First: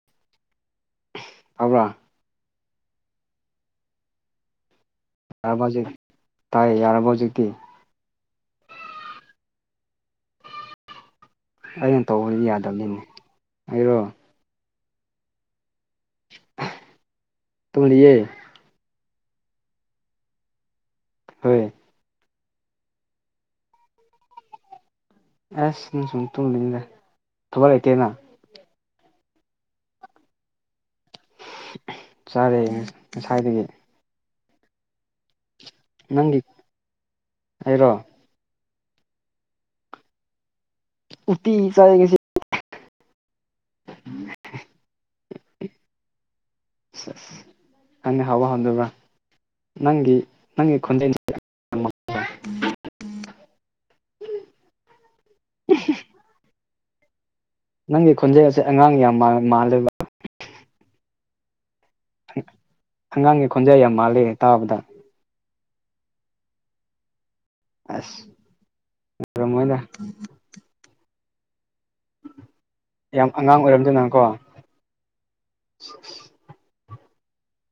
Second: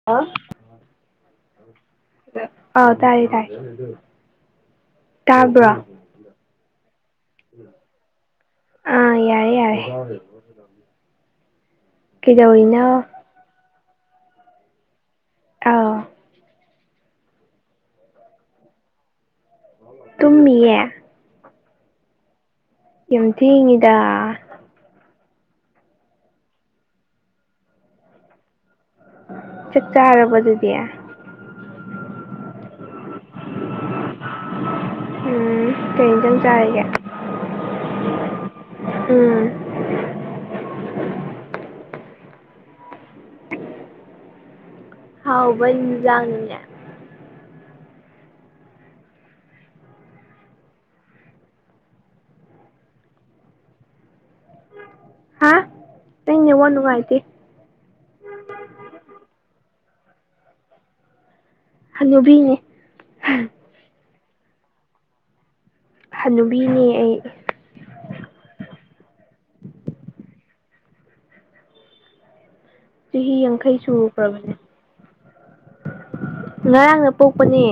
[unintelligible] ꯇꯥꯕ꯭ꯔꯥ ꯑ ꯇꯥꯏꯌꯦ ꯇꯥꯏ ꯌꯥꯔꯕ ꯍꯧꯖꯤꯛ ꯇꯥꯏ ꯌꯥꯔꯕ ꯍꯧꯖꯤꯛꯇꯤ ꯑꯥ ꯌꯥꯔꯦ ꯌꯥꯔꯦ ꯑꯩꯅ ꯇꯧꯕꯗꯤ ꯀꯩꯗꯧꯔꯤꯅꯣ ꯌꯥꯗꯕꯅꯤꯅꯦ ꯑꯩꯔꯣ ꯑꯥꯎ ꯄꯨꯟꯂꯤꯌꯦ ꯇꯨꯝꯃꯤꯌꯦ ꯍꯣꯏ ꯌꯥꯝ ꯊꯦꯡꯉꯤꯗ ꯑꯁ [unintelligible] ꯁꯨꯝ ꯇꯨꯝꯃꯤꯅ ꯊꯕꯛ ꯂꯩꯇꯦꯅ ꯆꯥꯛ ꯆꯥꯔꯕꯣ ꯑꯗꯨꯗꯤ ꯆꯥꯔꯦ ꯉꯁꯥꯏꯗꯒꯤ ꯎꯝ ꯀꯩ ꯏꯟꯖꯥꯟꯡ ꯅꯪꯒꯤ ꯆꯥꯔꯒꯦ ꯑꯩꯔꯣ ꯎꯝ ꯎꯠꯇꯤ ꯆꯥꯏ ꯉꯁꯤ [unintelligible] ꯍꯥꯎꯕ ꯍꯤꯟꯁꯥꯟꯅꯤꯅꯦ [unintelligible] ꯈꯪꯗꯦ ꯍꯥꯎꯕ ꯍꯥꯎꯗꯕ꯭ꯔꯥ ꯅꯪꯒꯤ ꯅꯪꯒꯤ ꯈꯣꯟꯖꯦꯜ [unintelligible] ꯍꯥ [unintelligible] ꯅꯪ ꯅꯦꯠꯋꯥꯛ ꯅꯨꯡꯉꯥꯏꯇꯦ ꯅꯪꯒꯤ ꯈꯣꯟꯖꯦꯁꯦ ꯑꯉꯥꯡ ꯌꯥꯝ ꯃꯥꯜ ꯃꯥꯜꯂꯦꯕ ꯍꯅꯨꯕꯤꯅꯦ ꯑꯉꯥꯡꯒꯤ ꯈꯣꯟꯖꯦꯜ ꯌꯥꯝ ꯃꯥꯜꯂꯦꯅꯦ ꯇꯥꯕꯗ ꯍꯅꯨꯕꯤꯅꯦ ꯑꯩ ꯑꯁ ꯑꯣꯏꯔꯝꯃꯣꯏꯗ ꯌꯥꯝ ꯆꯍꯤ ꯑꯉꯥꯡ ꯌꯥꯡꯈꯩ ꯑꯣꯏꯔꯝꯗꯅꯀꯣ ꯁꯨꯨꯈ꯭ꯔꯕꯅꯦ ꯉꯔꯥꯡꯗ ꯄꯣꯛꯄꯅꯦ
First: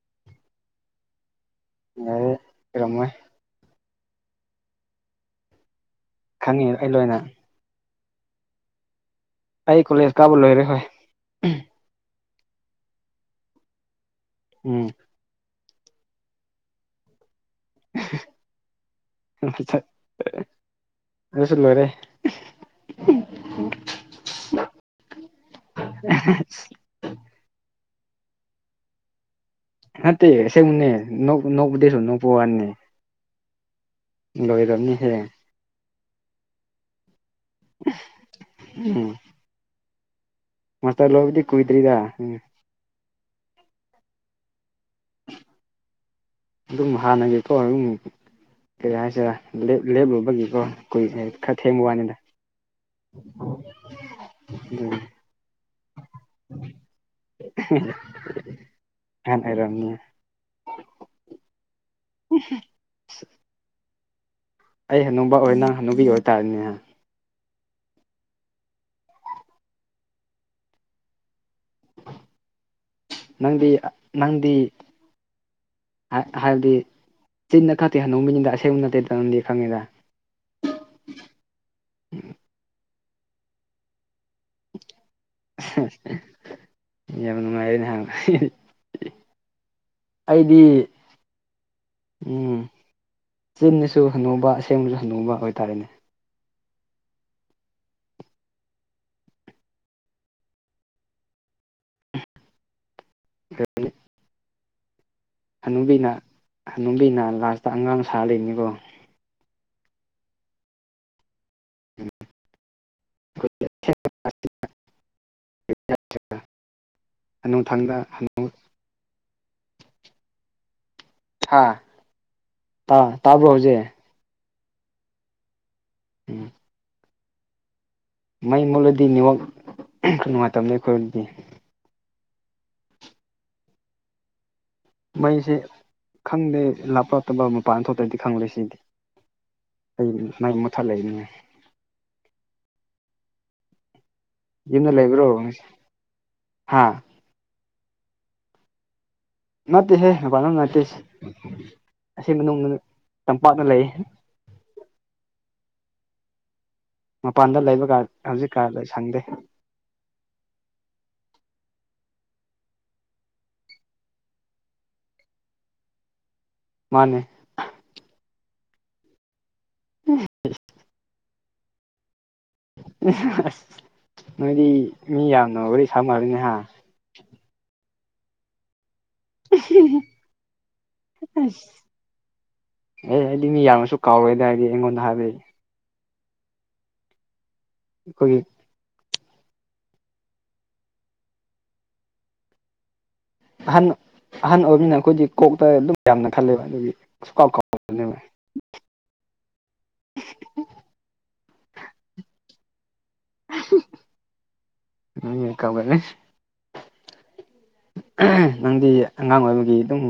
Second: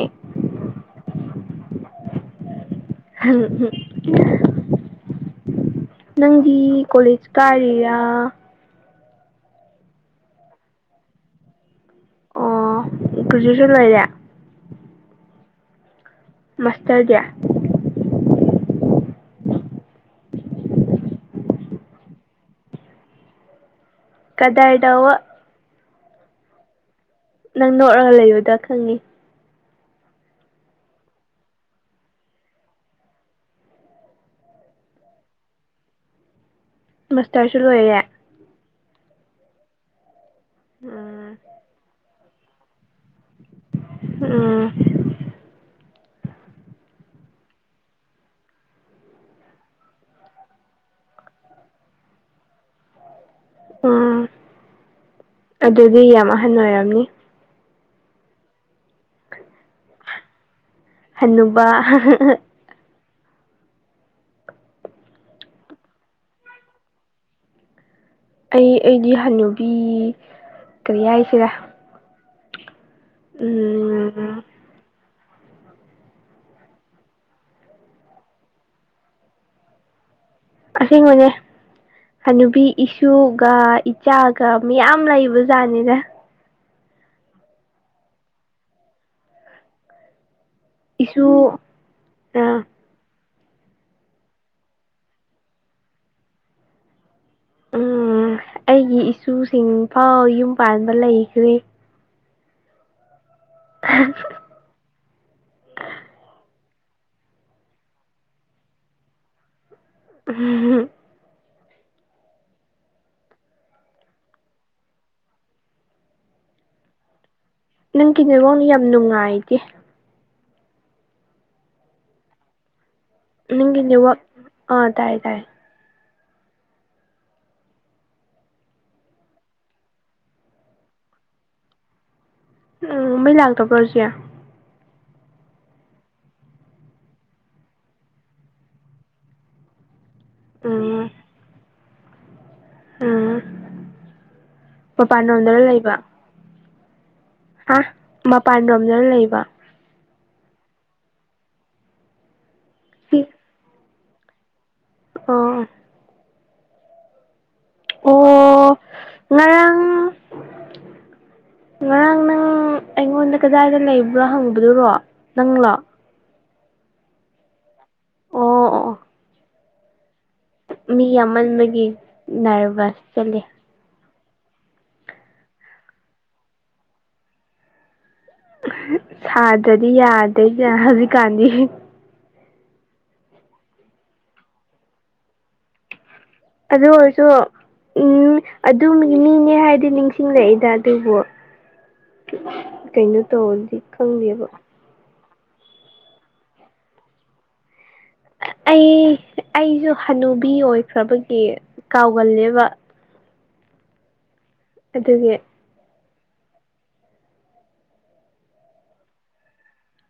ꯌꯥꯔꯦ ꯑꯣꯏꯔꯝꯃꯣꯏ ꯎꯝ ꯎ [unintelligible] ꯅꯪꯗꯤ ꯈꯪꯉꯦ ꯑꯩ ꯂꯣꯏꯅ ꯀꯣꯂꯦꯖ ꯀꯥꯔꯤꯔꯥ? ꯑꯩ ꯀꯣꯂꯦꯖ ꯀꯥꯕ ꯂꯣꯏꯔꯦ ꯍꯣꯏ꯫ ꯑꯣ ꯒ꯭ꯔꯥꯗꯨꯁꯟ ꯂꯣꯏꯔꯦ꯫ ꯎꯝ ꯃꯥꯁꯇꯔꯗꯤ ꯑ [unintelligible] ꯑꯗꯨꯁꯨ ꯂꯣꯏꯔꯦ [unintelligible] [unintelligible] ꯀꯗꯔ ꯇꯧꯕ [unintelligible] ꯅꯪ ꯅꯣꯛꯔꯒ ꯂꯩꯕꯗꯣ ꯈꯪꯉꯤ꯫ ꯅꯠꯇꯦ ꯑꯁꯦꯡꯕꯅꯦ ꯅꯣꯛ ꯅꯣꯛꯄꯗꯤ ꯁꯨꯝ ꯅꯣꯛꯄꯋꯥꯅꯦ꯫ ꯂꯣꯏꯔꯝꯅꯤ ꯍꯦ꯫ ꯃꯁꯇꯔꯁꯨ ꯂꯣꯏꯔꯦ꯫ ꯎꯝ ꯃꯥꯁꯇꯔ ꯎꯝ ꯂꯣꯏꯕꯗꯤ ꯀꯨꯏꯗ꯭ꯔꯤꯗ ꯎꯝ꯫ ꯎꯝ ꯑꯗꯨꯝ ꯍꯥꯟꯅꯒꯤ [unintelligible] ꯀꯩ ꯍꯥꯏꯁꯤꯔꯥ ꯂꯦꯞ ꯂꯦꯞꯂꯨꯕꯒꯤꯀꯣ ꯀꯨꯏ ꯈꯔ ꯊꯦꯡꯕ ꯋꯥꯅꯤꯗ꯫ ꯎꯝ ꯑꯗꯨꯝ ꯑꯗꯨꯗꯤ ꯌꯥꯝ ꯑꯍꯟ ꯑꯣꯏꯔꯝꯅꯤ꯫ [unintelligible] ꯑꯍꯥꯟ ꯑꯣꯏꯔꯝꯅꯤ꯫ ꯍꯥꯅꯨꯕ [unintelligible] ꯑꯩ ꯍꯥꯅꯨꯕ ꯑꯣꯏ ꯅꯪ ꯍꯥꯅꯨꯕꯤ ꯑꯣꯏꯇꯥꯔꯦꯅꯦꯍ ꯑꯩ ꯑꯩꯗꯤ ꯍꯥꯅꯨꯕꯤ ꯀꯔꯤ ꯍꯥꯏꯁꯤꯔꯥ꯫ ꯅꯪꯗꯤ ꯎꯝ ꯅꯪꯗꯤ ꯍꯥꯏꯕꯗꯤ ꯆꯤꯟꯗ ꯈꯛꯇꯦ ꯍꯥꯅꯨꯕꯤ ꯃꯤꯅꯤꯗ ꯑꯁꯦꯡꯕ ꯅꯠꯇꯦꯗ ꯅꯪꯗꯤ ꯈꯪꯉꯦꯗ꯫ ꯑꯁꯦꯡꯕꯅꯦ ꯍꯅꯨꯕꯤ ꯏꯁꯨꯒ ꯏ ꯏꯆꯥꯒ ꯃꯤꯌꯥꯝ ꯂꯩꯕꯖꯥꯠꯅꯤꯗ ꯌꯥꯝ ꯅꯨꯡꯉꯥꯏꯔꯦꯅꯦꯍꯥ [unintelligible] ꯑꯩꯗꯤ ꯏꯁꯨ ꯎꯝ ꯑꯥ ꯆꯤꯟꯗꯁꯨ ꯍꯥꯅꯨꯕ ꯑꯁꯦꯡꯕꯁꯨ ꯍꯥꯅꯨꯕ ꯑꯣꯏꯇꯥꯔꯦꯅꯦ ꯎꯝ ꯑꯩꯒꯤ ꯏꯁꯨꯁꯤꯡꯐꯥꯎ ꯌꯨꯝ ꯄꯥꯟꯕ ꯂꯩꯈ꯭ꯔꯦ꯫ [unintelligible] [unintelligible] ꯍꯅꯨꯕꯤꯅ ꯍꯅꯨꯕꯤꯅ ꯂꯥꯁꯇ ꯑꯉꯥꯡ ꯁꯥꯔ ꯂꯩꯅꯤꯀꯣ [unintelligible] [unintelligible] ꯅꯨꯡꯊꯪꯗ ꯅꯪꯀꯤ ꯅꯦꯋꯣ ꯌꯥꯝ ꯅꯨꯡꯉꯥꯏꯇꯦ ꯍꯥꯥ ꯇꯥ ꯅꯪꯒꯤ ꯅꯦꯋꯥꯛ ꯑꯥ ꯇꯥꯏꯌꯦ ꯇꯥꯏꯌꯦ ꯎꯝ ꯃꯩ ꯃꯨꯠꯂꯗꯤ ꯅꯦꯋꯥꯛ ꯅꯨꯡꯉꯥꯏꯇꯕꯅꯤ ꯑꯩꯈꯣꯏꯔꯣꯝꯗꯗꯤ ꯎꯝ ꯃꯩ ꯂꯥꯛꯇꯕ꯭ꯔꯣ ꯍꯧꯖꯤꯛ꯫ ꯃꯩꯁꯦ ꯈꯪꯗꯦ ꯂꯥꯞꯄ ꯂꯥꯞꯇꯕ ꯃꯄꯥꯟ ꯊꯣꯛꯇ꯭ꯔꯗꯤ ꯈꯪꯗꯦ ꯁꯤꯗꯤ ꯑꯩ ꯃꯩ ꯃꯨꯊꯠ ꯎꯝ ꯂꯩꯅꯤꯉꯥꯏ꯫ ꯎꯝ ꯃꯄꯥꯟ ꯂꯣꯝꯗꯔꯥ ꯂꯩꯕ ꯍꯥꯥ ꯍꯥ ꯃꯄꯥꯟ ꯔꯣꯝꯗ ꯂꯩꯕ ꯅꯠꯇꯦꯍꯦ ꯃꯄꯥꯟ ꯂꯝ ꯅꯠꯇꯦ ꯏꯁ ꯑꯁꯤ ꯃꯅꯨꯡ ꯁꯤ ꯇꯝꯄꯥꯛꯇꯥ ꯂꯩꯌꯦ ꯑꯣ ꯃꯄꯥꯟꯗ ꯂꯩꯕꯒ ꯍꯧꯖꯤꯛ ꯀꯥꯗꯣ ꯑꯣ ꯑꯩ ꯁꯪꯗꯦ ꯉꯔꯥꯡ [unintelligible] ꯉꯔꯥꯡ ꯅꯪ ꯑꯩꯉꯣꯟꯗ ꯀꯗꯥꯏꯗ ꯂꯩꯕ꯭ꯔꯣ ꯍꯪꯕꯗꯨꯔꯣ ꯅꯪꯂꯣ ꯃꯥꯅꯦ ꯑꯣ ꯑꯣ ꯑꯣ [unintelligible] ꯃꯤ ꯌꯥꯝꯃꯟꯕꯒꯤ ꯅꯔꯚꯁ ꯆꯠꯂꯦ ꯑꯁ ꯅꯣꯏꯗꯤ ꯃꯤ ꯌꯥꯝꯅ ꯋꯥꯔꯤ ꯁꯥꯃꯥꯟꯂꯤꯅꯦꯍꯥ ꯁꯥꯗ꯭ꯔꯥꯗꯤ ꯌꯥꯗꯦꯗ ꯍꯧꯖꯤꯛꯀꯥꯟꯗꯤ ꯑꯦ ꯑꯩꯗꯤ ꯃꯤ ꯌꯥꯝꯃꯁꯨ ꯀꯥꯎꯔꯣꯏꯗꯥ ꯍꯥꯏꯗꯤ ꯑꯩꯉꯣꯟꯗ ꯍꯥꯏꯕꯩ ꯑꯗꯨ ꯑꯣꯏꯔꯁꯨ ꯑꯩꯈꯣꯏꯒꯤ ꯑꯗꯨ ꯃꯤꯅꯤꯅꯦ ꯍꯥꯏꯗꯤ ꯅꯤꯡꯁꯤꯡꯂꯛꯏꯗ ꯑꯗꯨꯕꯨ ꯀꯩꯅꯣ ꯇꯧꯔꯗꯤ ꯑꯍꯟ ꯈꯪꯗꯦꯕ ꯑꯍꯟ ꯑꯣꯏꯕꯅꯤꯅ ꯑꯩꯈꯣꯏꯗꯤ ꯀꯣꯛꯇꯥ ꯑꯗꯨꯝ ꯌꯥꯝꯅ ꯈꯜꯂꯦꯕ ꯑꯗꯨꯒꯤ ꯁꯨꯡꯀꯥꯎ ꯀꯥꯎ ꯑꯩ ꯑꯩꯁꯨ ꯍꯅꯨꯕꯤ ꯑꯣꯏꯈ꯭ꯔꯕꯒꯤ ꯀꯥꯎꯒꯜꯂꯦꯕ ꯑꯗꯨꯒꯤ [unintelligible] ꯀꯥꯎꯒꯜꯂꯦ ꯅꯪꯗꯤ ꯑꯉꯥꯡ ꯑꯣꯏꯕꯒꯤ ꯑꯗꯨꯝ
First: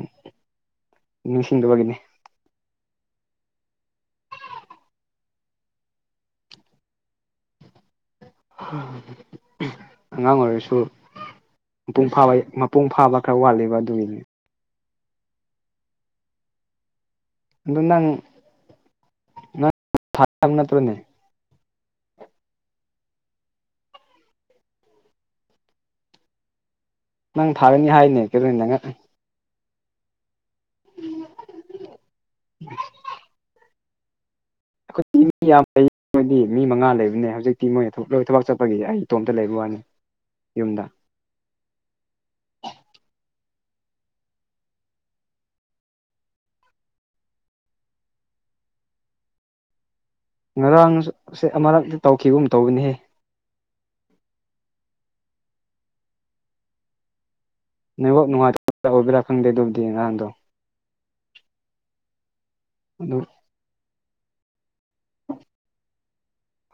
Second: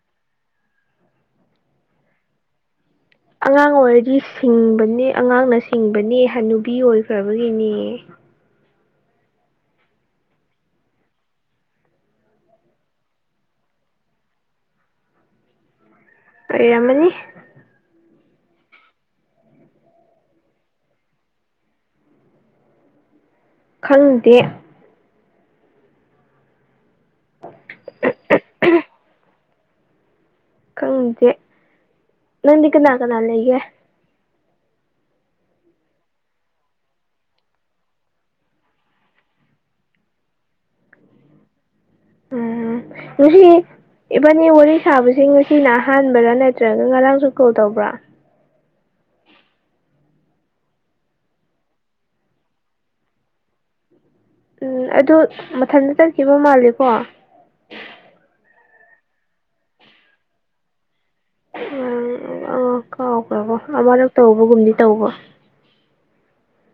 ꯅꯤꯡꯁꯤꯡꯗꯕꯒꯤꯅꯤ ꯑꯉꯥꯡ ꯑꯣꯏꯔꯗꯤ ꯁꯤꯡꯕꯅꯦ ꯑꯉꯥꯡꯅ ꯁꯤꯡꯕꯅꯦ ꯍꯅꯨꯕꯤ ꯑꯣꯏꯈ꯭ꯔꯕꯒꯤꯅꯦ ꯑꯉꯥꯡ ꯑꯣꯏꯔꯁꯨ ꯃꯄꯨꯡ ꯐꯥꯕ ꯃꯄꯨꯡ ꯐꯥꯕ ꯈꯔ ꯋꯥꯠꯂꯤꯕ ꯑꯗꯨꯒꯤꯅꯤ ꯀꯩꯔꯝꯃꯅꯤ ꯑꯗꯨ ꯅꯪ ꯅꯪ [unintelligible] ꯈꯪꯗꯦ ꯅꯪ ꯊꯥꯔꯅꯤ ꯍꯥꯏꯅꯦ [unintelligible] ꯈꯪꯗꯦ ꯅꯪꯗꯤ ꯀꯅꯥ ꯀꯅꯥ ꯂꯩꯒꯦ ꯑꯈꯣꯏꯗꯤ ꯃꯤ ꯌꯥꯝ ꯂꯩ ꯃꯣꯏꯗꯤ ꯃꯤ ꯃꯉꯥ ꯂꯩꯕꯅꯦ ꯍꯧꯖꯤꯛꯇꯤ ꯃꯣꯏ ꯂꯣꯏ ꯊꯕꯛ ꯆꯠꯄꯒꯤ ꯑꯩ ꯏꯇꯣꯝꯇꯥ ꯂꯩꯕ ꯋꯥꯅꯤ ꯌꯨꯝꯗ ꯎꯝ ꯉꯁꯤ ꯏꯕꯥꯅꯤ ꯋꯥꯔꯤ ꯁꯥꯕꯁꯦ ꯉꯁꯤꯅ ꯑꯍꯥꯟꯕꯔꯥ ꯅꯠꯇ꯭ꯔꯒ ꯉꯔꯥꯡꯁꯨ ꯀꯣꯜ ꯇꯧꯕ꯭ꯔꯥ ꯉꯔꯥꯡꯁꯦ ꯑꯃꯔꯛꯇꯥ ꯇꯧꯈꯤꯒꯨꯝ ꯇꯧꯕꯅꯤꯍꯦ ꯎꯝ ꯑꯗꯨ ꯃꯊꯟꯇꯥ ꯆꯠꯈꯤꯕ ꯃꯥꯜꯂꯤꯀꯣ ꯅꯦꯋꯥꯛ ꯅꯨꯡꯉꯥꯏꯇ [unintelligible] ꯑꯣꯏꯕ꯭ꯔꯥ ꯈꯪꯗꯦ ꯗꯨꯕꯨꯗꯤ ꯉꯔꯥꯡꯗꯣ ꯎꯝ ꯑꯥ ꯑꯗꯨꯝ ꯀꯥꯎꯒ꯭ꯔꯕꯣ ꯑꯃꯔꯛ ꯇꯧꯕꯒꯨꯝꯗꯤ ꯇꯧꯕ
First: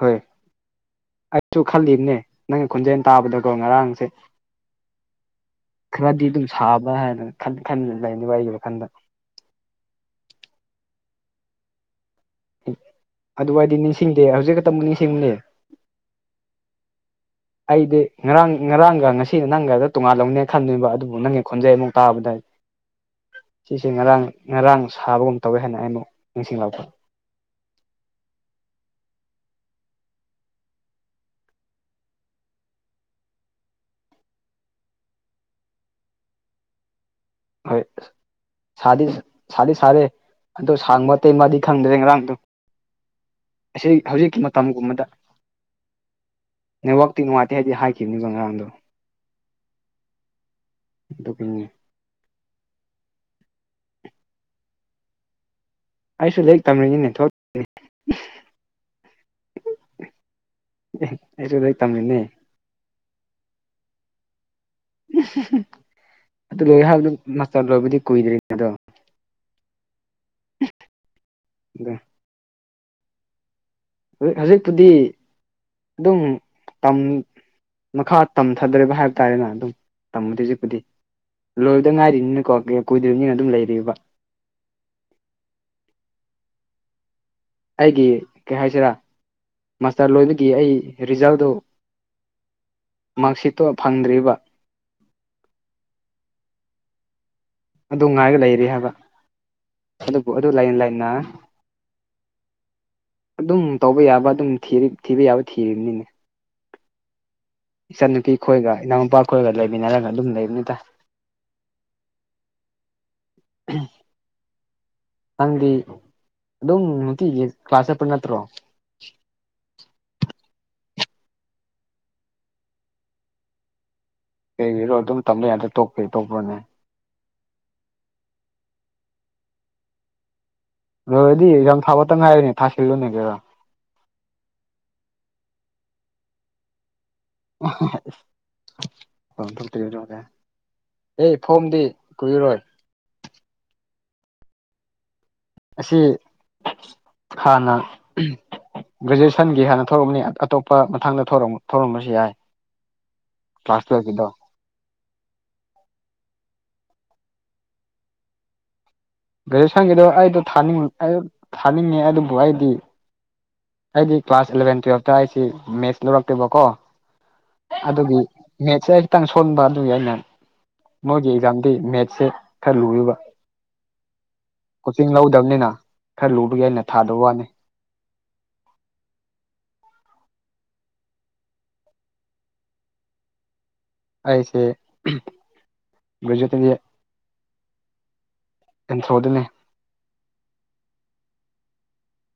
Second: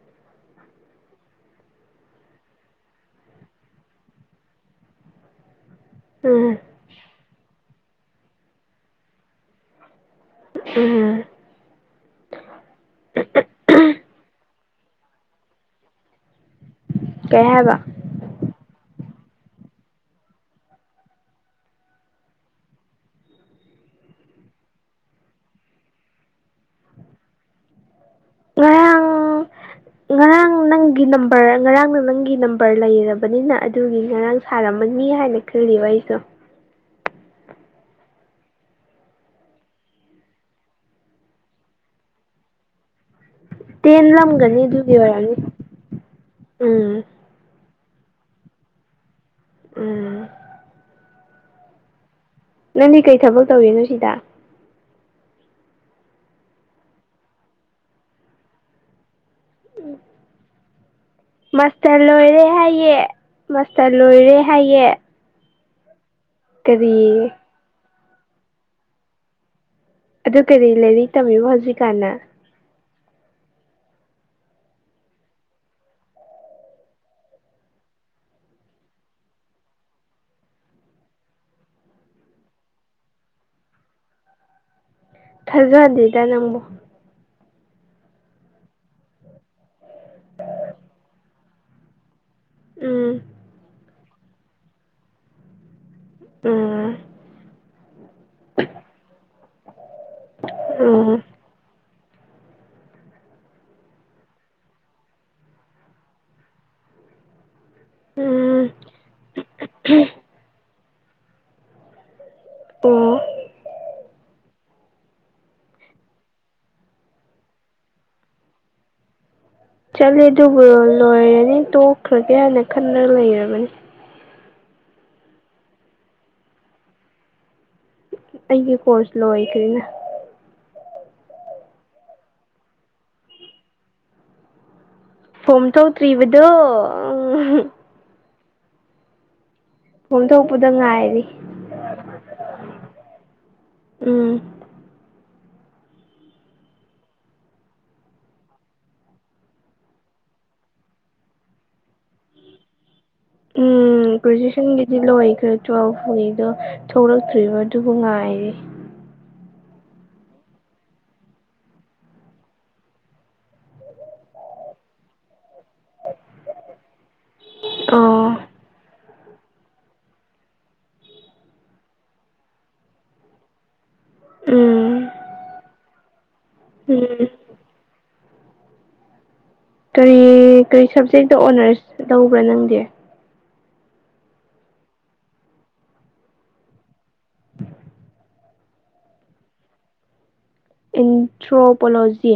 ꯍꯣꯏ ꯑꯩꯁꯨ ꯈꯜꯂꯤꯕꯅꯦ ꯅꯪꯒꯤ ꯈꯣꯟꯖꯦꯜ ꯇꯥꯕꯗꯀꯣ ꯉꯔꯥꯡꯁꯦ [inaudible] ꯈꯔꯗꯤ ꯑꯗꯨꯝ ꯎꯝ ꯁꯥꯕ ꯍꯥꯏꯅ ꯈꯟ ꯈꯟ ꯂꯩꯅꯤ ꯋꯥꯔꯤꯒꯤ ꯋꯥꯈꯜꯗ ꯎꯝ ꯑꯗꯨꯋꯥꯏꯗꯤ ꯅꯤꯡꯁꯤꯡꯗꯦ ꯍꯧꯖꯤꯛ ꯈꯛꯇꯥꯃꯨꯛ ꯅꯤꯡꯁꯤꯡꯕꯅꯦ ꯀꯩ ꯍꯥꯏꯕ ꯑꯩꯗꯤ ꯉꯔꯥꯡ ꯉꯔꯥꯡꯒ ꯉꯁꯤ ꯅꯪꯒꯗ ꯇꯣꯉꯥꯟ ꯂꯧꯅꯦ ꯈꯟꯗꯣꯏꯕ ꯑꯗꯨꯕꯨ ꯅꯪꯒꯤ ꯈꯣꯟꯖꯦꯟ ꯑꯃꯨꯛ ꯇꯥꯕꯗꯗꯤ ꯁꯤꯁꯦ ꯉꯔꯥꯡ ꯉꯔꯥꯡ ꯁꯥꯕꯒꯨꯝ ꯇꯧꯋꯦ ꯍꯥꯏꯅ ꯑꯩ ꯑꯃꯨꯛ ꯅꯤꯡꯁꯤꯡꯂꯛꯄ ꯉꯔꯥꯡ ꯉꯔꯥꯡ ꯅ ꯅꯪꯒꯤ ꯅꯝꯕꯔ ꯉꯔꯥꯡꯅ ꯅꯪꯒꯤ ꯅꯝꯕꯔ ꯂꯩꯔꯕꯅꯤꯅ ꯑꯗꯨꯒꯤ ꯉꯔꯥꯡ ꯁꯥꯔꯝꯃꯅꯤ ꯍꯥꯏꯅ ꯀꯔꯤ [unintelligible] ꯍꯣꯏ ꯁꯥꯗꯤ ꯁꯥꯗꯤ ꯁꯥꯔꯦ ꯑꯗꯣ ꯁꯥꯡꯕ ꯇꯦꯟꯕꯗꯤ ꯈꯪꯗ꯭ꯔꯦ ꯉꯔꯥꯡꯗꯣ ꯑꯁꯤ ꯍꯧꯖꯤꯛꯀꯤ ꯇꯦꯟꯂꯝꯒꯅꯤ ꯑꯗꯨꯒꯤ ꯃꯇꯝꯒꯨꯝꯕꯗ ꯑꯣꯏꯔꯝꯅꯤ ꯎꯝ ꯅꯦꯠꯋꯥꯛ ꯇꯤ ꯅꯨꯡꯥꯏꯇꯦ ꯍꯥꯏꯗꯤ ꯍꯥꯏꯈꯤꯝꯅꯤꯕ ꯉꯔꯥꯡꯗꯣ ꯎꯝ ꯑꯗꯨꯒꯤꯅ‌ꯦ ꯅꯪꯗꯤ ꯀꯩ ꯊꯕꯛ ꯇꯧꯔꯤꯅꯣ ꯁꯤꯗ ꯑꯩꯁꯨ ꯂꯩꯔꯤꯛ ꯇꯝꯔꯤꯅꯤꯅꯦ ꯊꯣꯛ [inaudible] ꯎꯝ [unintelligible] ꯃꯥꯁꯇꯔ ꯇꯝꯔꯤꯅꯦ ꯂꯣꯏꯔꯦ ꯍꯥꯏꯌꯦ ꯃꯥꯁꯇꯔ ꯂꯣꯏꯔꯦ ꯍꯥꯏꯌꯦ ꯑꯗꯨ ꯂꯣꯏꯍꯥꯏꯗꯨ ꯀꯔꯤ ꯃꯥꯁꯇꯔ ꯂꯣꯏꯕꯗꯤ ꯀꯨꯏꯗ꯭ꯔꯤ [unintelligible] ꯑꯗꯣ ꯑꯗꯨ ꯀꯔꯤ ꯂꯩꯔꯤꯛ ꯇꯝꯃꯤꯕ ꯑꯗꯣ ꯍꯧꯖꯤꯛꯀꯥꯟꯅ ꯍ ꯍꯧꯖꯤꯛꯄꯨꯗꯤ ꯑꯗꯨꯝ ꯇꯝ ꯃꯈꯥ ꯇꯝꯊꯗ꯭ꯔꯦꯕ ꯍꯥꯏꯕ ꯇꯥꯔꯦꯅ ꯑꯗꯨꯝ ꯇꯝꯃꯗꯤ ꯍꯧꯖꯤꯛꯄꯨꯗꯤ ꯂꯣꯏꯕꯗ ꯉꯥꯏꯔꯤꯅꯤꯝꯅꯀꯣ ꯀꯨꯏꯗ꯭ꯔꯤꯝꯅꯤꯅ ꯑꯗꯨꯝ ꯂꯩꯔꯤꯕ ꯊꯖꯥꯗꯦꯗ ꯅꯪꯕꯨ ꯑꯩꯒꯤ ꯀꯩ ꯍꯥꯏꯁꯤꯔꯥ ꯃꯥꯁꯇꯔ ꯂꯣꯏꯕꯒꯤ ꯑꯩ ꯔꯤꯖꯜꯗꯣ ꯎꯝ ꯃꯥꯛꯁꯤꯠꯇꯣ ꯐꯪꯗ꯭ꯔꯤꯕ ꯎꯝ ꯑꯗꯨ ꯉꯥꯏꯒ ꯂꯩꯔꯤ ꯍꯥꯏꯕ ꯑꯗꯨꯕꯨ ꯑꯗꯨ ꯂꯩꯅ ꯂꯩꯅ ꯎꯝ ꯑꯗꯨꯝ ꯇꯧꯕ ꯌꯥꯕ ꯑꯗꯨꯝ ꯊꯤ ꯊꯤꯕ ꯌꯥꯕ ꯊꯤꯔꯤꯝꯅꯤꯅꯦ [inaudible] ꯏꯆꯟꯅꯨꯄꯤ ꯎꯝ ꯈꯣꯏꯒ ꯏꯅꯥꯎꯅꯨꯄꯥ ꯈꯣꯏꯒ ꯂꯩꯃꯤꯟꯅꯔꯒ ꯑꯗꯨꯝ ꯂꯩꯕꯅꯤꯗ ꯑꯣ [unintelligible] ꯅꯪꯗꯤ ꯑꯗꯨꯝ ꯅꯨꯡꯇꯤꯒꯤ ꯀ꯭ꯂꯥꯁ ꯆꯠꯄ ꯅꯠꯇ꯭ꯔꯣ ꯆꯠꯂꯦ ꯑꯗꯨꯕꯨ ꯂꯣꯏꯔꯅꯤ ꯇꯣꯛꯈ꯭ꯔꯒꯦ ꯍꯥꯏꯅ ꯈꯟꯂ ꯂꯩꯔꯕꯅꯤ ꯀꯩꯒꯤꯔꯣ ꯑꯗꯨꯝ ꯇꯝꯕ ꯌꯥꯗ꯭ꯔ‌ꯣ ꯇꯣꯛꯄꯩ ꯇꯣꯛꯄ꯭ꯔꯣꯅꯦ ꯑꯩꯒꯤ ꯀꯣꯔꯁ ꯂꯣꯏꯈ꯭ꯔꯦꯅ ꯂꯣꯏꯔꯗꯤ ꯑꯦꯛꯖꯥꯝ ꯊꯥꯕꯇ ꯉꯥꯏꯔꯦꯅꯦ ꯊꯥ ꯁꯤꯜꯂꯨꯅꯦ ꯒꯩꯔꯥ ꯐꯣꯝ ꯊ‌ꯣꯛꯇ꯭ꯔꯤꯕꯗꯣ [unintelligible] ꯐꯣꯝ ꯊꯣꯛꯄꯗ ꯉꯥꯏꯔꯤ ꯑꯦ ꯐꯣꯝꯗꯤ ꯀꯨꯏꯔꯣꯏ ꯎꯝ ꯑꯁꯤ ꯍꯥꯟꯅ ꯒ꯭ꯔꯦꯖꯨꯑꯦꯁꯟꯒꯤ ꯍꯥꯟꯅ ꯊ‌ꯣꯔꯝꯅꯤ ꯑꯇꯣꯞꯄ ꯃꯊꯪꯗ ꯊ‌ꯣꯔꯝ ꯊꯣꯔꯝꯕꯁꯨ ꯌꯥꯏ ꯀ꯭ꯂꯥꯁ ꯂ‌ꯣꯏꯒꯤꯗꯣ ꯅꯪꯒꯤꯗꯤ ꯂꯣꯏꯈ꯭ꯔꯗ꯭ꯔ‌ꯣ [unintelligible] ꯗꯣ ꯊꯣꯛꯂꯛꯇ꯭ꯔꯤꯕ ꯑꯗꯨꯕꯨ ꯉꯥꯏꯔꯤ ꯒ꯭ꯔꯦꯖꯨꯌꯦꯁꯟꯒꯤꯗꯣ ꯑꯩꯗꯣ ꯊꯥꯅꯤꯡ ꯑꯩ ꯊꯥꯅꯤꯡꯉꯦ ꯑꯗꯨꯕꯨ ꯑꯩꯗꯤ ꯑꯩꯗꯤ ꯀ꯭ꯂꯥꯁ ꯏꯂꯚꯦꯟ ꯇꯨꯌꯦꯜꯞꯇ ꯑꯩꯁꯤ ꯃꯦꯠꯁ ꯂꯧꯔꯛꯇꯦꯕꯀꯣ ꯑꯗꯨꯒꯤ ꯑꯣ ꯃꯦꯠꯁꯦ ꯑꯩ ꯈꯤꯇꯪ ꯁꯣꯟꯕ ꯑꯗꯨꯒꯤ ꯑꯩꯅ ꯃꯣꯏꯒꯤ ꯑꯦꯛꯖꯥꯝꯗꯤ ꯃꯦꯠꯁꯦ ꯈꯔ ꯂꯨꯏꯕ ꯎꯝ ꯀꯣꯆꯤꯡ ꯂꯧꯗꯕꯅꯤꯅ ꯈꯔ ꯂꯨꯕꯒꯤ ꯑꯩꯅ ꯊꯥꯗꯕ ꯎꯝ ꯋꯥꯅꯤ ꯀꯔꯤ ꯀꯔꯤ ꯁꯕꯖꯦꯛꯇ ꯑꯣꯅꯔꯁ ꯂꯧꯕ꯭ꯔꯥ ꯅꯪꯗꯤ ꯑꯩꯁꯦ ꯒꯔꯦꯖꯨꯋꯦꯠꯇꯗꯤ ꯏꯟꯊ꯭ꯔꯣ ꯑꯗꯨꯅꯦ ꯏꯟꯊ꯭ꯔꯣꯄꯣꯂꯣꯖꯤ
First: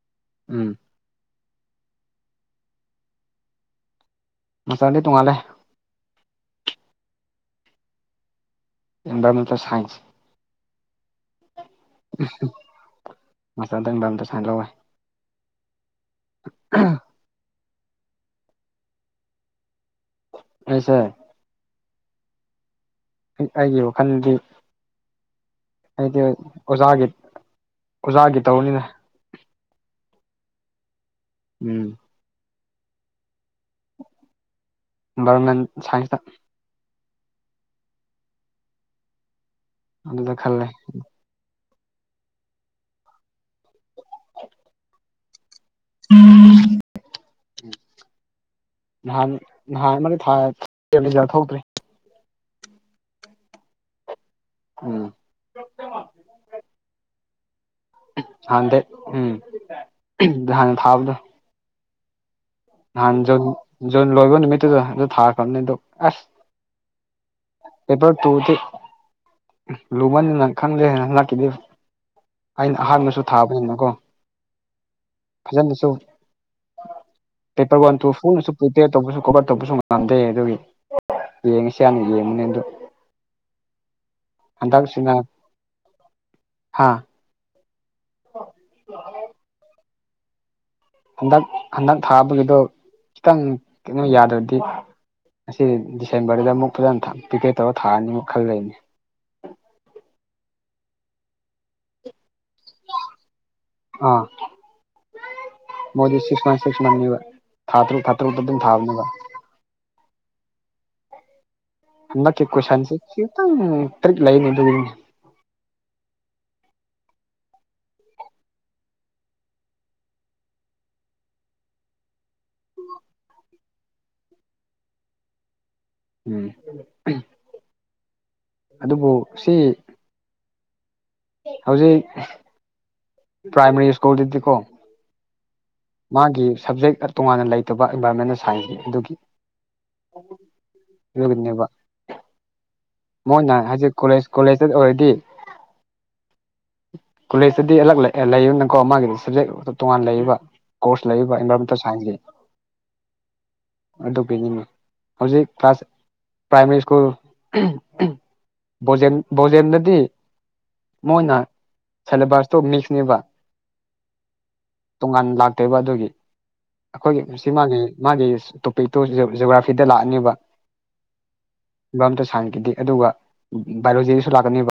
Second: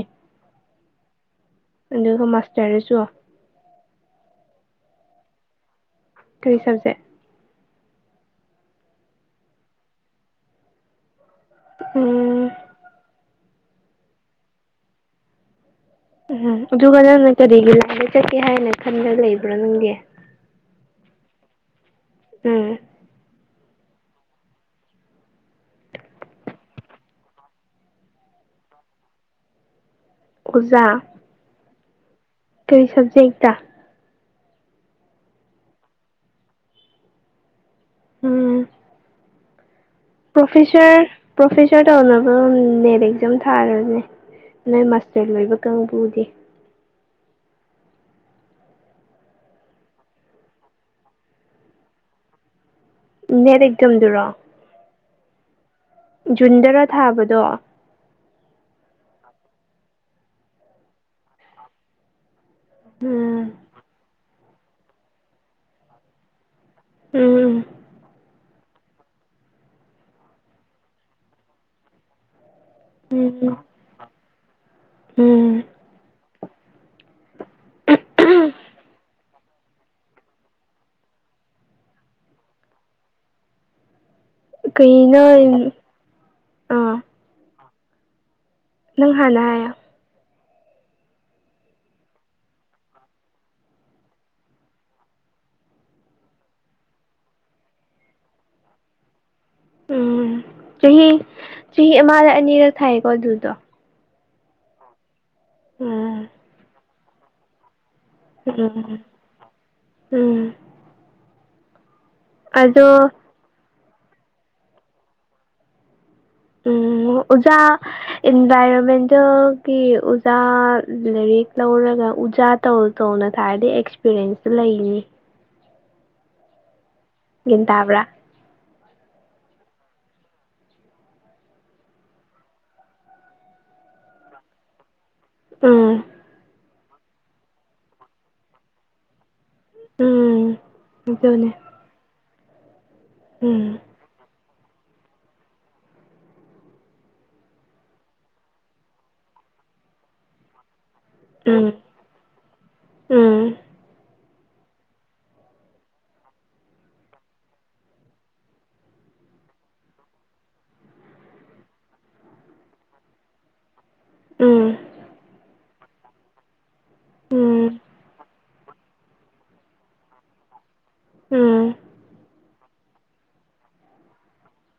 ꯎꯝ ꯑꯗꯨꯒ ꯃꯁꯇꯔꯗꯁꯨ ꯃꯥꯁꯇꯔꯗꯤ ꯇꯣꯡꯉꯥꯂꯦ ꯀꯔꯤ ꯁꯕꯖꯦꯛ ꯑꯦꯟꯚꯥꯏꯔꯣꯃꯦꯟꯇꯦꯟ ꯁꯥꯏꯟꯁ ꯎꯝ ꯃꯥꯁꯇꯔꯗ ꯏꯟꯚꯥꯏꯔꯣꯃꯦꯟꯇꯦꯟ ꯁꯥꯏꯟꯁ ꯂꯧꯋꯦ ꯎꯝ ꯑꯗꯨꯒ ꯅꯪꯅ ꯀꯔꯤꯒꯤ ꯂꯥꯏꯗ ꯆꯠꯀꯦ ꯍꯥꯏꯅ ꯈꯟꯂꯒ ꯂꯩꯕ꯭ꯔꯣ ꯅꯪꯒꯤ ꯑꯩꯁꯦ ꯎꯝ ꯑꯩꯒꯤ ꯋꯥꯈꯜꯗꯤ ꯑꯩꯗꯤ ꯑꯣꯖꯥꯒꯤ ꯑꯣꯖꯥꯒꯤ ꯇꯧꯅꯤꯅ ꯑꯣꯖꯥ ꯎꯝ ꯀꯔꯤ ꯁꯕꯖꯦꯛꯇ ꯏꯟꯚꯥꯏꯔꯣꯟꯃꯦꯟ ꯁꯥꯏꯟꯁꯇ ꯎꯝ ꯑꯗꯨꯗ ꯈꯜꯂꯦ ꯄ꯭ꯔꯣꯐꯦꯁꯔ ꯄ꯭ꯔꯣꯐꯦꯁꯔ ꯇꯧꯅꯕꯔꯥ ꯅꯦꯠ ꯑꯦꯛꯖꯥꯝ ꯊꯥꯔꯗꯤ ꯅꯣꯏ ꯃꯥꯁ ꯇꯔ ꯂꯣꯏꯕ ꯀꯥꯡꯕꯨꯗꯤ ꯅꯍꯥꯟ ꯅꯍꯥꯟ ꯑꯃꯗꯤ ꯊꯥꯔꯦ ꯔꯤꯖꯜ ꯊꯣꯛꯇꯔꯤ ꯅꯦꯠ ꯑꯦꯛꯖꯥꯝꯗꯨꯔꯣ ꯎꯝ ꯖꯨꯟꯗꯔꯥ ꯊꯥꯕꯗꯣ ꯍꯥꯟꯗꯦ ꯎꯝ ꯅꯍꯥꯟꯅ ꯊꯥꯕꯗ ꯅꯍꯥꯟ ꯎꯝ ꯖꯨꯟ ꯖꯨꯟ ꯂꯣꯏꯕꯣ ꯅꯨꯃꯤꯠꯇꯨꯗ ꯑꯗ ꯊꯥꯈꯔꯕꯅꯦ ꯑꯗꯣ ꯑꯁ ꯎꯝ [unintelligible] ꯇꯨꯇꯤ ꯂꯨꯕꯟꯅꯤꯅꯪ ꯈꯪꯗꯦ ꯂꯛꯈꯤꯗꯦ ꯑꯩꯅ ꯑꯍꯥꯟꯕꯁꯨ ꯎꯝ ꯊꯥꯕꯅꯤꯅꯀꯣ ꯎꯝ ꯐꯖꯅꯁꯨ ꯄꯦꯄꯔ ꯋꯥꯟ ꯇꯨ ꯐꯣꯔꯅꯁꯨ ꯄ꯭ꯔꯤꯄꯦꯌꯔ ꯇꯧꯕꯁꯨ ꯀꯕꯔ ꯇꯧꯕꯁꯨ ꯉꯝꯗꯦ ꯑꯗꯨꯒꯤ ꯌꯦꯡꯉꯁꯌꯥꯅꯤ ꯌꯦꯡꯉꯅꯤ ꯑꯗꯨ [inaudible] ꯍꯟꯗꯛꯁꯤꯅ ꯀꯩꯅꯣ ꯑꯥ ꯍꯥꯥ ꯅꯪ ꯍꯥꯟꯅ ꯍꯥꯏꯌꯣ ꯍꯟꯗꯛ ꯍꯟꯗꯛ ꯊꯥꯕꯒꯤꯗꯣ ꯈꯤꯇꯪ ꯀꯩꯅꯣ ꯌꯥꯗ꯭ꯔꯗꯤ ꯑꯁꯤ ꯗꯤꯁꯦꯝꯕꯔꯗ ꯑꯃꯨꯛ ꯐꯖꯅ ꯊꯥ ꯄꯤꯄꯤꯔ ꯇꯧꯔ ꯊꯥꯑꯅꯤ ꯑꯃꯨꯛ ꯈꯜ ꯂꯩꯅꯤ ꯎꯝ ꯆꯍꯤ ꯆꯍꯤ ꯑꯃꯗ ꯑꯅꯤꯔꯛ ꯊꯥꯏꯌꯦꯀꯣ ꯑꯗꯨꯗꯣ ꯑꯥ ꯎꯝ ꯃꯣꯏꯗꯤ ꯁꯤꯛꯁ ꯃꯟ ꯁꯤꯛꯁ ꯃꯟ ꯅꯦꯕ ꯊꯥ ꯇꯔꯨꯛ ꯊꯥ ꯇꯔꯨꯛꯇ ꯑꯗꯨꯝ ꯎꯝ ꯊꯥꯕꯅꯦꯕ ꯎꯝ ꯍꯟꯗꯛꯀꯤ ꯑꯗꯣ ꯀꯣꯏꯁꯟꯁꯤ ꯈꯤꯇꯪ ꯇ꯭ꯔꯤꯛ ꯂꯩꯅꯤ ꯑꯗꯨꯒꯤꯅꯦ ꯎꯝ ꯑꯣꯖꯥ ꯏꯟꯚꯥꯏꯔꯣꯟꯃꯦꯟꯇꯦꯜꯒꯤ ꯑꯣꯖꯥ ꯂꯥꯏꯔꯤꯛ ꯂꯧꯔꯒ ꯑꯣꯖꯥ ꯇꯧ ꯇꯧꯅ ꯊꯥꯔꯗꯤ ꯑꯦꯛꯁꯄꯤꯔꯦꯟꯁꯇꯨ ꯂꯩꯅꯤ ꯎꯝ ꯒꯤꯟ ꯇꯥꯕ꯭ꯔꯥ ꯑꯗꯨꯕꯨ ꯁꯤ ꯍꯧꯖꯤꯛ ꯄ꯭ꯔꯥꯏꯃꯥꯔꯤ ꯁ꯭ꯀꯨꯜꯗꯗꯤꯀꯣ ꯎꯝ ꯃꯥꯒꯤ ꯁꯕꯖꯦꯛ ꯇꯣꯉꯥꯟꯅ ꯂꯩꯇꯕ ꯏꯟꯚꯥꯏꯔꯣꯟꯃꯦꯟ ꯁꯥꯏꯟꯁꯅꯤ ꯑꯗꯨꯒꯤ ꯎꯝ ꯑꯗꯨꯅꯦ ꯗꯨꯒꯤꯅꯦꯕ ꯃꯣꯏꯅ ꯎꯝ ꯍꯥꯏꯖꯤ ꯀꯣꯂꯦꯖ ꯀꯣꯂꯦꯖꯇ ꯑꯣꯏꯔꯗꯤ ꯀꯣꯂꯦꯖꯇꯗꯤ ꯑꯂꯛ ꯂꯩꯌꯦꯅꯀꯣ ꯃꯥꯒꯤꯗꯤ ꯁꯕꯖꯦꯛ ꯇꯣꯉꯥꯟ ꯂꯩꯌꯦꯕ ꯀꯣꯔꯁ ꯂꯩꯌꯦꯕ ꯎꯝ ꯑꯦꯟꯚꯥꯏꯔꯣꯟꯃꯦꯟꯇꯦꯜ ꯁꯥꯏꯟꯁꯀꯤ ꯎꯝ ꯑꯗꯨꯒꯤꯅꯤꯅꯦ ꯍꯧꯖꯤꯛ ꯀ꯭ꯂꯥꯁ ꯄ꯭ꯔꯥꯏꯃꯥꯔꯤ ꯁ꯭ꯀꯨꯜ ꯕꯣꯖꯦꯟ ꯕꯣꯖꯦꯟꯗꯗꯤ ꯃꯣꯏꯅ ꯁꯦꯂꯦꯕꯁꯇꯣ ꯃꯤꯛꯁꯅꯦꯕ ꯎꯝ ꯇꯣꯉꯥꯟ ꯂꯥꯛꯇꯦꯕ ꯑꯗꯨꯒꯤ ꯑꯈꯣꯏꯒꯤ ꯁꯤ ꯎꯝ ꯃꯥꯒꯤ ꯃꯥꯒꯤ ꯇꯣꯄꯤꯛꯇꯨ ꯖꯤꯑꯣ ꯖꯤꯑꯣꯒ꯭ꯔꯥꯐꯤꯗ ꯂꯥꯛꯑꯅꯤꯕ ꯎꯝ ꯏꯟꯚꯥꯏꯔꯣꯟꯃꯦꯟꯇꯦꯜ ꯁꯥꯏꯟꯁꯀꯤꯗꯤ ꯑꯗꯨꯒ ꯕꯥꯏꯑꯣꯂꯣꯖꯤꯗꯁꯨ ꯂꯥꯛꯀꯅꯦꯕ